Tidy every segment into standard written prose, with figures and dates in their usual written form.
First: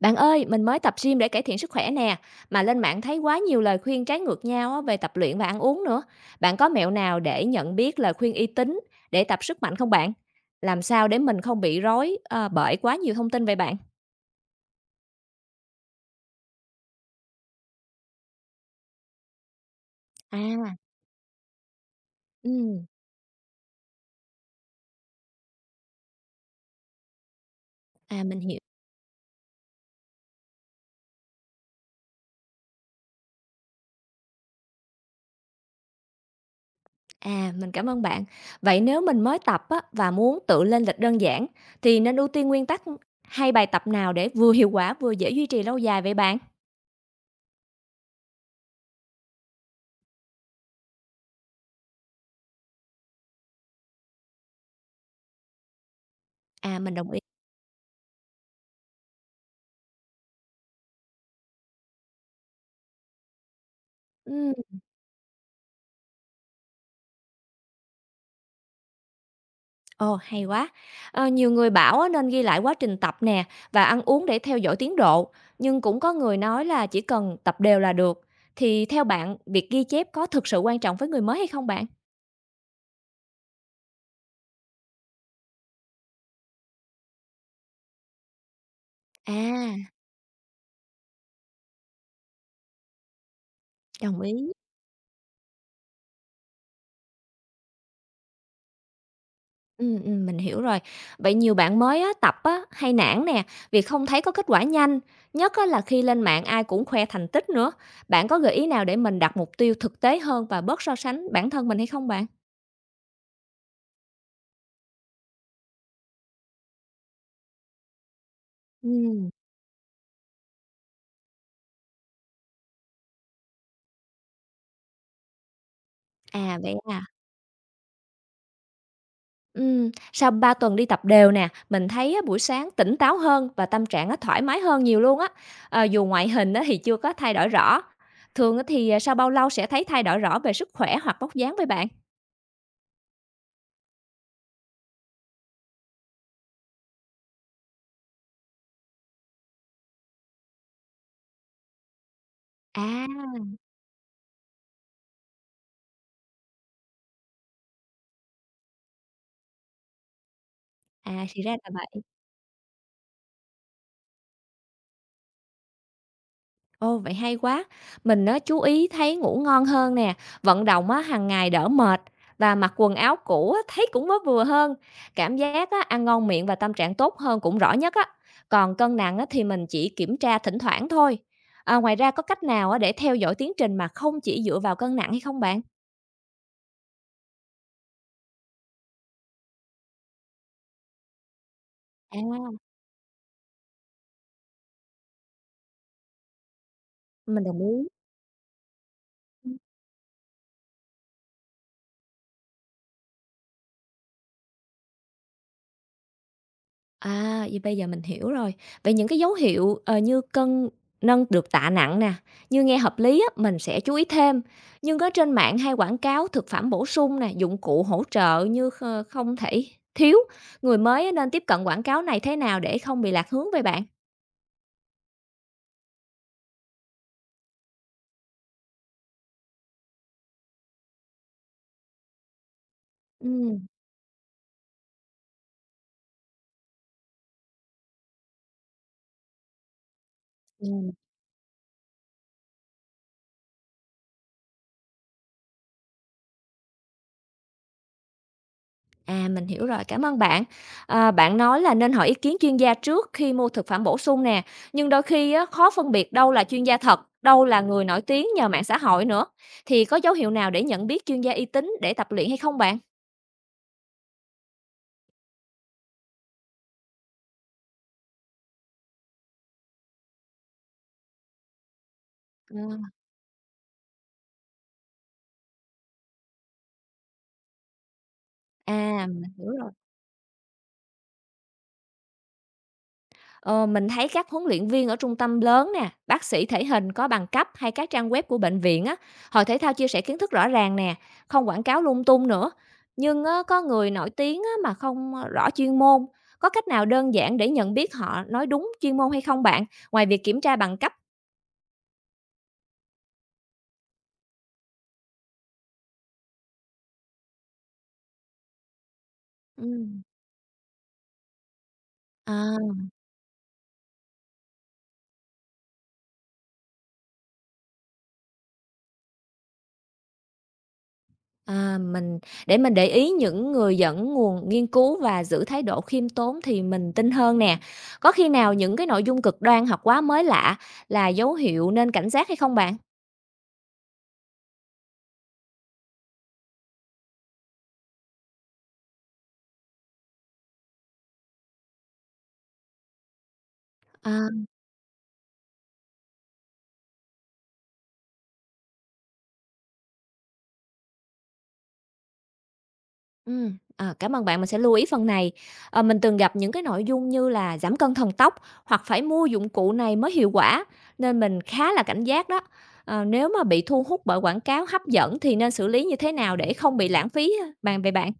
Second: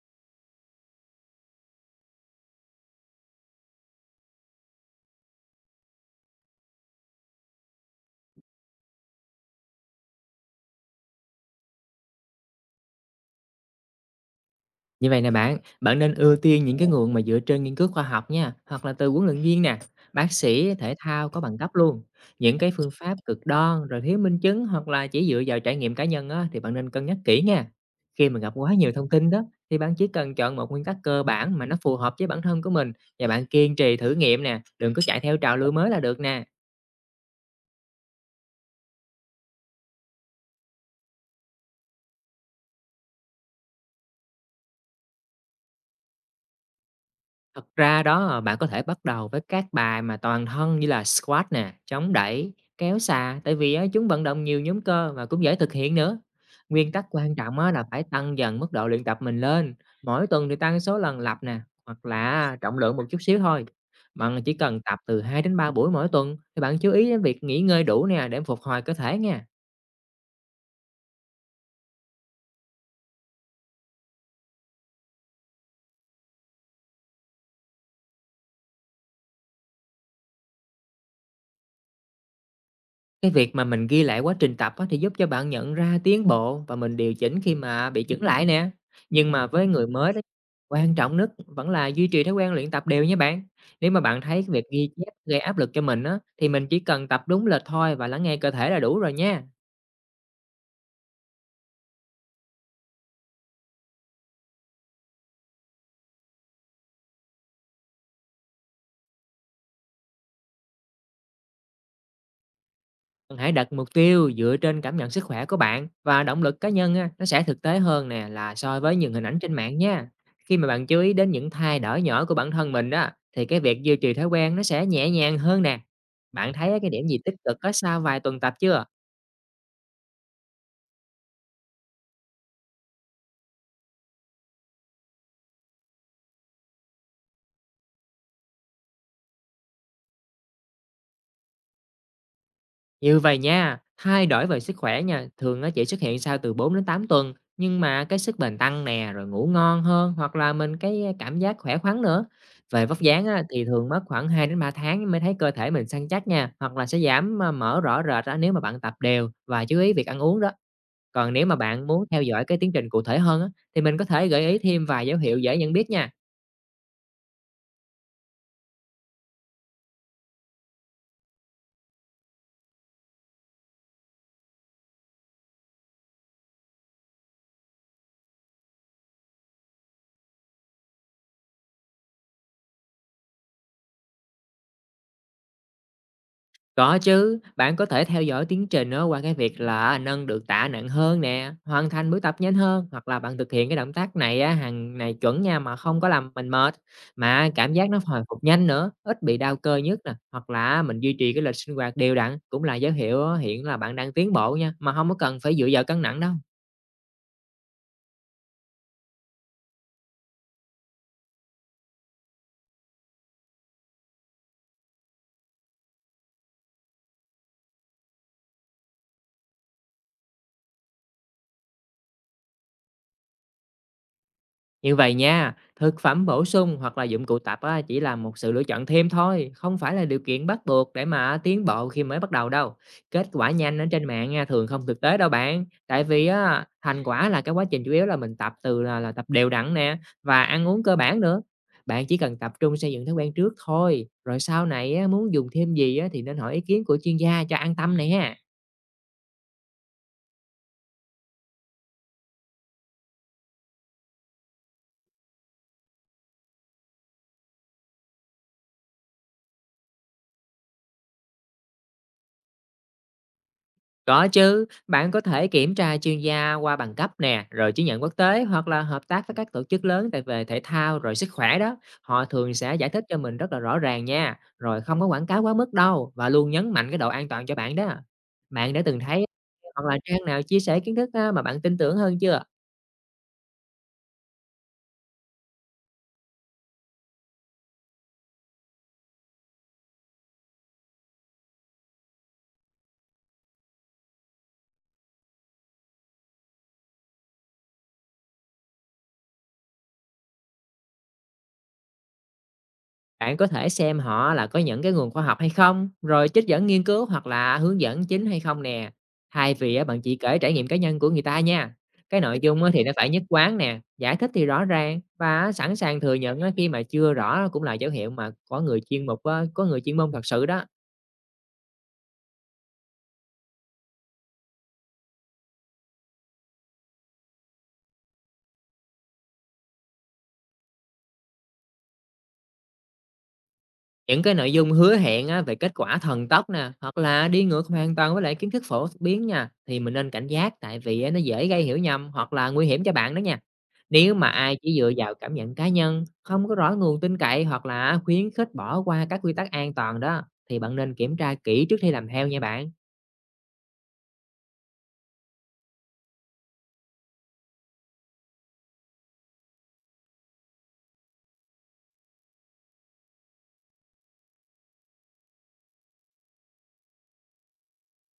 Bạn ơi, mình mới tập gym để cải thiện sức khỏe nè, mà lên mạng thấy quá nhiều lời khuyên trái ngược nhau á, về tập luyện và ăn uống nữa. Bạn có mẹo nào để nhận biết lời khuyên uy tín để tập sức mạnh không bạn? Làm sao để mình không bị rối bởi quá nhiều thông tin về bạn? Như vậy nè bạn, bạn nên ưu tiên những cái nguồn mà dựa trên nghiên cứu khoa học nha, hoặc là từ huấn luyện viên nè, bác sĩ, À. thể thao có bằng cấp luôn. Những cái Ừm, phương pháp cực đoan rồi thiếu minh chứng hoặc là chỉ dựa vào trải nghiệm cá nhân á, thì bạn nên cân nhắc kỹ nha. à Khi mà mình gặp hiểu. quá nhiều thông tin đó thì bạn chỉ cần chọn một nguyên tắc cơ bản mà nó phù hợp với bản thân của mình, và bạn kiên trì thử nghiệm nè, đừng có chạy theo trào lưu mới là được nè. À, mình cảm ơn bạn. Vậy nếu mình mới tập á, và muốn tự lên lịch đơn giản thì nên ưu tiên nguyên tắc hay bài tập nào để vừa hiệu quả vừa dễ duy trì lâu dài vậy bạn? Thật ra đó, bạn có thể bắt đầu với các bài mà toàn thân như là squat nè, chống đẩy, kéo xà, tại vì á, chúng vận động nhiều nhóm cơ và cũng dễ thực hiện nữa. À, Nguyên mình tắc đồng ý. quan trọng á, là phải tăng dần mức độ luyện tập mình lên, mỗi tuần thì tăng số lần lặp nè, hoặc là trọng lượng một chút xíu thôi. Bạn Ừ. chỉ cần tập từ 2 đến 3 buổi mỗi tuần, thì bạn chú ý đến việc nghỉ ngơi đủ nè, để phục hồi cơ thể nha. Ồ, hay quá. Ờ, nhiều người bảo á, nên ghi lại quá trình tập nè và ăn uống để theo dõi tiến độ, nhưng cũng có người nói là chỉ cần tập đều là được. Thì theo bạn, việc ghi chép có thực sự quan trọng với người mới hay không bạn? Cái việc mà mình ghi lại quá trình tập á, thì giúp cho bạn nhận ra tiến bộ và mình điều chỉnh khi mà bị chững lại nè. Nhưng mà với người À, mới đó, quan trọng nhất vẫn là duy trì thói quen luyện tập đều nha bạn. Nếu mà bạn đồng thấy cái ý. việc ghi chép gây áp lực cho mình á, thì mình chỉ cần tập đúng lịch thôi và lắng nghe cơ thể là đủ rồi nha. Ừ, ừ, mình hiểu rồi. Vậy nhiều bạn mới á, tập á, hay nản nè, vì không thấy có kết quả nhanh. Nhất á, là khi lên mạng ai cũng khoe thành tích nữa. Bạn có gợi ý nào để mình đặt mục tiêu thực tế hơn và bớt so sánh bản thân mình hay không bạn? Bạn hãy đặt mục tiêu dựa trên cảm nhận sức khỏe của bạn và động lực cá nhân á, nó sẽ thực tế hơn nè, là so với những hình Ừ, ảnh trên mạng nha. Khi mà bạn chú ý đến những thay đổi nhỏ của bản thân mình đó, thì cái việc duy trì thói quen nó sẽ nhẹ nhàng hơn nè. Bạn à vậy thấy cái à. điểm gì tích cực có sau vài tuần tập chưa? Sau 3 tuần đi tập đều nè, mình thấy á, buổi sáng tỉnh táo hơn và tâm trạng á, thoải mái hơn nhiều luôn á. Ờ, dù ngoại hình á, thì chưa có thay đổi rõ. Thường á, thì, à, sau bao lâu sẽ thấy thay đổi rõ về sức khỏe hoặc vóc dáng với bạn? Như vậy nha, thay đổi về sức khỏe nha, thường nó chỉ xuất hiện sau từ 4 đến 8 tuần, nhưng mà cái sức bền tăng nè, rồi ngủ ngon hơn, hoặc là mình cái cảm giác khỏe khoắn nữa. Về À, vóc dáng á, thì thường mất khoảng 2 đến 3 tháng mới thấy cơ thể mình săn chắc nha, hoặc là sẽ giảm mỡ rõ rệt á, nếu mà bạn tập đều và chú ý việc ăn uống đó. à, Còn thì nếu ra mà là bạn vậy. muốn theo dõi cái tiến trình cụ thể hơn á, thì mình có thể gợi ý thêm vài dấu hiệu dễ nhận biết nha. Ồ, vậy hay quá. Mình á, chú ý thấy ngủ ngon hơn nè, vận động á, hàng ngày đỡ mệt và mặc quần áo cũ á, thấy cũng mới vừa hơn. Cảm giác á, ăn ngon miệng và tâm trạng tốt hơn cũng rõ nhất á. Còn cân nặng á, thì mình chỉ kiểm tra thỉnh thoảng thôi. À, ngoài ra có cách nào á, để theo dõi tiến trình mà không chỉ dựa vào cân nặng hay không bạn? Có chứ, bạn có thể theo dõi tiến trình á, qua cái việc là nâng được tạ nặng hơn nè, hoàn thành buổi tập nhanh À, hơn, hoặc là bạn thực hiện cái động tác này á, hàng này chuẩn nha, mà không có làm mình mệt, mình mà đồng cảm ý. giác nó hồi phục nhanh nữa, ít bị đau cơ nhất nè, hoặc là mình duy trì cái lịch sinh hoạt đều đặn cũng là dấu hiệu á, hiện là bạn đang tiến bộ nha, mà không có cần phải dựa vào cân nặng đâu. À, vậy bây giờ mình hiểu rồi. Vậy những cái dấu hiệu, ờ, như nâng được tạ nặng nè, như nghe hợp lý á, mình sẽ chú ý thêm. Nhưng ở trên mạng hay quảng cáo thực phẩm bổ sung nè, dụng cụ hỗ trợ như không thể thiếu, người mới á nên tiếp cận quảng cáo này thế nào để không bị lạc hướng vậy bạn? Như vậy nha, thực phẩm bổ sung hoặc là dụng cụ tập á, chỉ là một sự lựa chọn thêm thôi, không phải là điều kiện bắt buộc để mà tiến bộ khi mới bắt đầu đâu. Kết quả Ừm. nhanh ở trên mạng nha, thường không thực tế đâu bạn. Tại vì á, thành quả là cái quá trình chủ yếu là mình tập từ là tập đều đặn nè, và ăn uống cơ bản nữa. Bạn chỉ cần tập trung xây dựng thói quen trước thôi, rồi sau này á, muốn dùng thêm gì á, thì nên hỏi ý kiến của chuyên gia cho an tâm này ha. À, mình hiểu rồi, cảm ơn bạn. À, bạn nói là nên hỏi ý kiến chuyên gia trước khi mua thực phẩm bổ sung nè, nhưng đôi khi á, khó phân biệt đâu là chuyên gia thật, đâu là người nổi tiếng nhờ mạng xã hội nữa. Thì có dấu hiệu nào để nhận biết chuyên gia uy tín để tập luyện hay không bạn? Có chứ, bạn có thể kiểm tra chuyên gia qua bằng cấp nè, rồi chứng nhận quốc tế, hoặc là hợp tác với các tổ chức lớn tại về thể thao rồi sức khỏe đó. Họ thường Ừ. sẽ giải thích cho mình rất là rõ ràng nha, rồi không có quảng cáo quá mức đâu, và luôn nhấn mạnh cái độ an toàn cho bạn đó. Bạn đã từng À, mình thấy hiểu rồi. hoặc là trang nào chia sẻ kiến thức á, mà bạn tin tưởng hơn chưa? Ờ, mình thấy các huấn luyện viên ở trung tâm lớn nè, bác sĩ thể hình có bằng cấp hay các trang web của bệnh viện á, hội thể thao chia sẻ kiến thức rõ ràng nè, không quảng cáo lung tung nữa. Nhưng á, có người nổi tiếng á, mà không rõ chuyên môn, có cách nào đơn giản để nhận biết họ nói đúng chuyên môn hay không bạn, ngoài việc kiểm tra bằng cấp? Bạn có thể xem họ là có những cái nguồn khoa học hay không, rồi trích dẫn nghiên cứu, hoặc là hướng dẫn chính hay không nè. Thay Ừ. vì á, bạn chỉ kể trải nghiệm cá nhân của người ta nha. Cái À. nội dung á, thì nó phải nhất quán nè, giải thích thì rõ ràng và sẵn sàng thừa nhận á, khi mà chưa rõ cũng là dấu hiệu mà có người chuyên môn thật sự đó. À, mình để ý những người dẫn nguồn nghiên cứu và giữ thái độ khiêm tốn thì mình tin hơn nè. Có khi nào những cái nội dung cực đoan hoặc quá mới lạ là dấu hiệu nên cảnh giác hay không bạn? Những cái nội dung hứa hẹn á, về kết quả thần tốc nè, hoặc là đi ngược hoàn toàn với lại kiến thức phổ biến nha, thì mình nên cảnh giác, tại vì á, nó dễ gây hiểu nhầm hoặc là nguy hiểm cho bạn đó nha. Nếu mà À, ai chỉ dựa vào cảm nhận cá nhân, không có rõ nguồn tin cậy hoặc là khuyến khích bỏ qua các quy tắc an toàn đó, thì bạn nên kiểm tra kỹ trước khi làm theo nha bạn. ừ, à, cảm ơn bạn, mình sẽ lưu ý phần này. À, mình từng gặp những cái nội dung như là giảm cân thần tốc hoặc phải mua dụng cụ này mới hiệu quả nên mình khá là cảnh giác đó. À, nếu mà bị thu hút bởi quảng cáo hấp dẫn thì nên xử lý như thế nào để không bị lãng phí á, bạn về bạn?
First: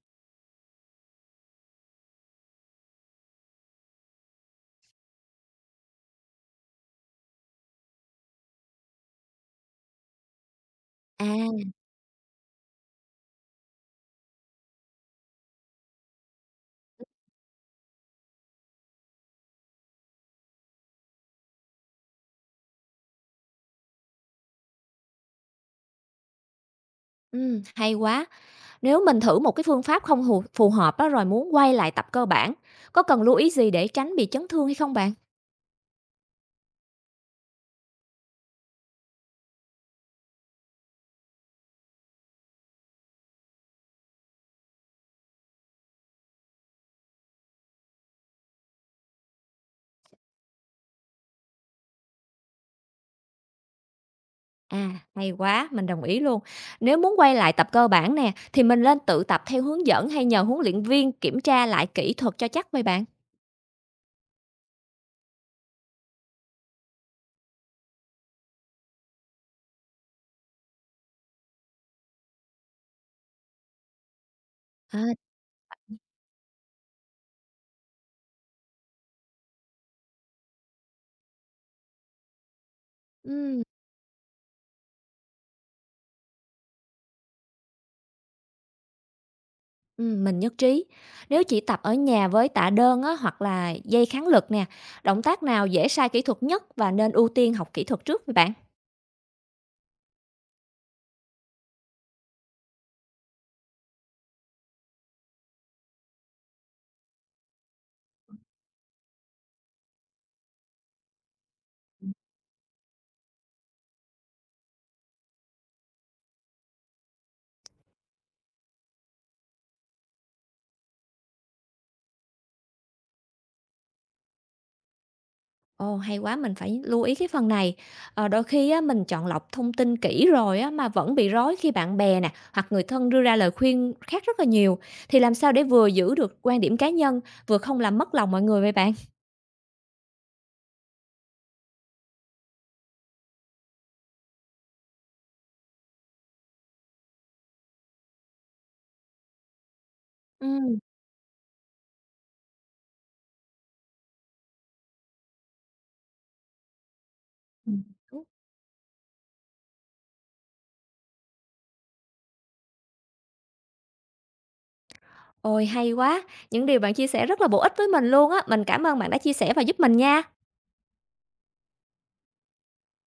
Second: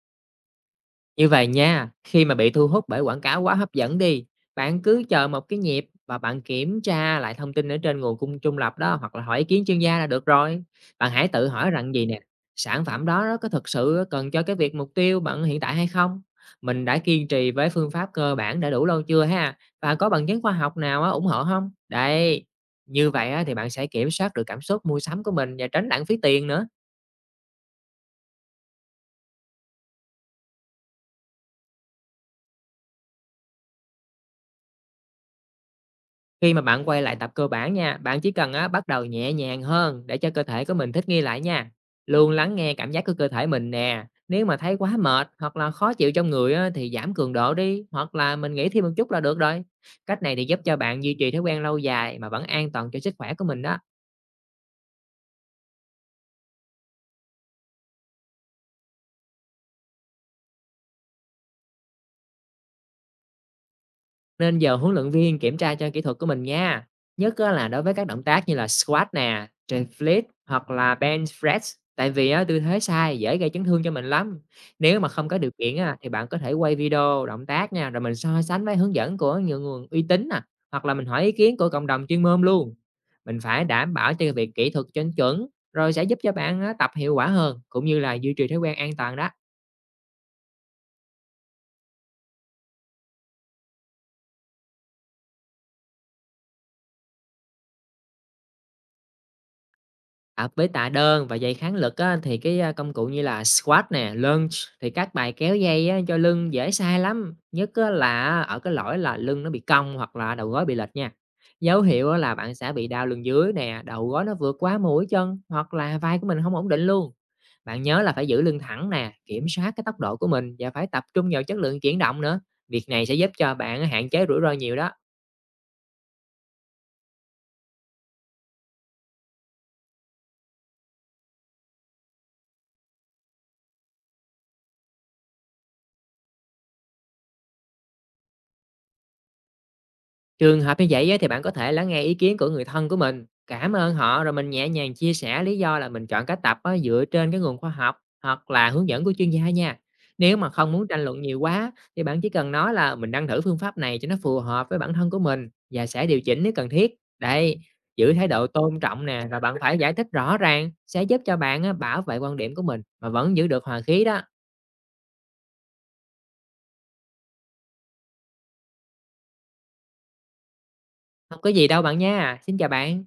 Như vậy nha, khi mà bị thu hút bởi quảng cáo quá hấp dẫn đi, bạn cứ chờ một cái nhịp và bạn kiểm tra lại thông tin ở trên nguồn cung trung lập đó, hoặc là hỏi ý kiến chuyên gia là được rồi. Bạn hãy À, tự hỏi rằng gì nè, sản phẩm đó nó có thực sự cần cho cái việc mục tiêu bạn hiện tại hay không? Mình đã kiên trì với phương pháp cơ bản đã đủ lâu chưa ha? Và có bằng chứng khoa học nào á, ủng hộ không? Đây, như vậy á, thì bạn sẽ kiểm soát được cảm xúc mua sắm của mình và tránh lãng phí tiền nữa. ừ, hay quá. Nếu mình thử một cái phương pháp không phù hợp á, rồi muốn quay lại tập cơ bản, có cần lưu ý gì để tránh bị chấn thương hay không bạn? Khi mà bạn quay lại tập cơ bản nha, bạn chỉ cần á, bắt đầu nhẹ nhàng hơn để cho cơ thể của mình thích nghi lại nha. Luôn lắng nghe cảm giác của cơ thể mình nè. Nếu mà thấy quá mệt hoặc là khó chịu trong người á, thì giảm cường độ đi, hoặc là mình nghỉ thêm một chút là được rồi. Cách này thì giúp cho bạn duy trì thói quen lâu dài mà vẫn an toàn cho sức khỏe của mình đó. À, hay quá, mình đồng ý luôn. Nếu muốn quay lại tập cơ bản nè, thì mình nên tự tập theo hướng dẫn hay nhờ huấn luyện viên kiểm tra lại kỹ thuật cho chắc vậy bạn? Nên giờ huấn luyện viên kiểm tra cho kỹ thuật của mình nha, nhất á, là đối với các động tác như là squat nè, trên fleet hoặc là bench press, tại vì á, tư thế sai dễ gây chấn thương cho mình lắm. Nếu mà À, không có điều kiện á, thì bạn có thể quay video động tác nha, rồi mình so sánh với hướng dẫn của nhiều nguồn uy tín nè, hoặc là mình hỏi ý kiến của cộng đồng chuyên môn luôn. Mình ừm, phải đảm bảo cho việc kỹ thuật cho chuẩn, rồi sẽ giúp cho bạn á, tập hiệu quả hơn cũng như là duy trì thói quen an toàn đó. Mình nhất trí. Nếu chỉ tập ở nhà với tạ đơn á, hoặc là dây kháng lực nè, động tác nào dễ sai kỹ thuật nhất và nên ưu tiên học kỹ thuật trước vậy bạn? À, với tạ đơn và dây kháng lực á, thì cái, công cụ như là squat nè, lunge, thì các bài kéo dây á, cho lưng dễ sai lắm, nhất á, là ở cái lỗi là lưng nó bị cong hoặc là đầu gối bị lệch nha. Dấu hiệu á, là bạn sẽ bị đau lưng dưới nè, đầu gối nó vượt quá mũi chân hoặc là vai của mình không ổn định luôn. Bạn nhớ là phải giữ lưng thẳng nè, kiểm soát cái tốc độ của mình và phải tập trung vào chất lượng chuyển động nữa. Việc này sẽ giúp cho bạn hạn chế rủi ro nhiều đó. Ồ, hay quá, mình phải lưu ý cái phần này. Ờ, đôi khi á, mình chọn lọc thông tin kỹ rồi á, mà vẫn bị rối khi bạn bè nè, hoặc người thân đưa ra lời khuyên khác rất là nhiều. Thì làm sao để vừa giữ được quan điểm cá nhân, vừa không làm mất lòng mọi người vậy bạn? Trường hợp như vậy á, thì bạn có thể lắng nghe ý kiến của người thân của mình, cảm ơn họ rồi mình nhẹ nhàng chia sẻ lý do là mình chọn cách tập á, dựa trên cái nguồn khoa học hoặc là hướng dẫn của chuyên gia nha. Nếu mà không Ừm, muốn tranh luận nhiều quá, thì bạn chỉ cần nói là mình đang thử phương pháp này cho nó phù hợp với bản thân của mình và sẽ điều chỉnh nếu cần thiết. Đây, ừm. giữ thái độ tôn trọng nè và bạn phải giải thích rõ ràng sẽ giúp cho bạn á, bảo vệ quan điểm của mình mà vẫn giữ được hòa khí đó. Ôi hay quá, những điều bạn chia sẻ rất là bổ ích với mình luôn á. Mình cảm ơn bạn đã chia sẻ và giúp mình nha. Không có gì đâu bạn nha. Xin chào bạn.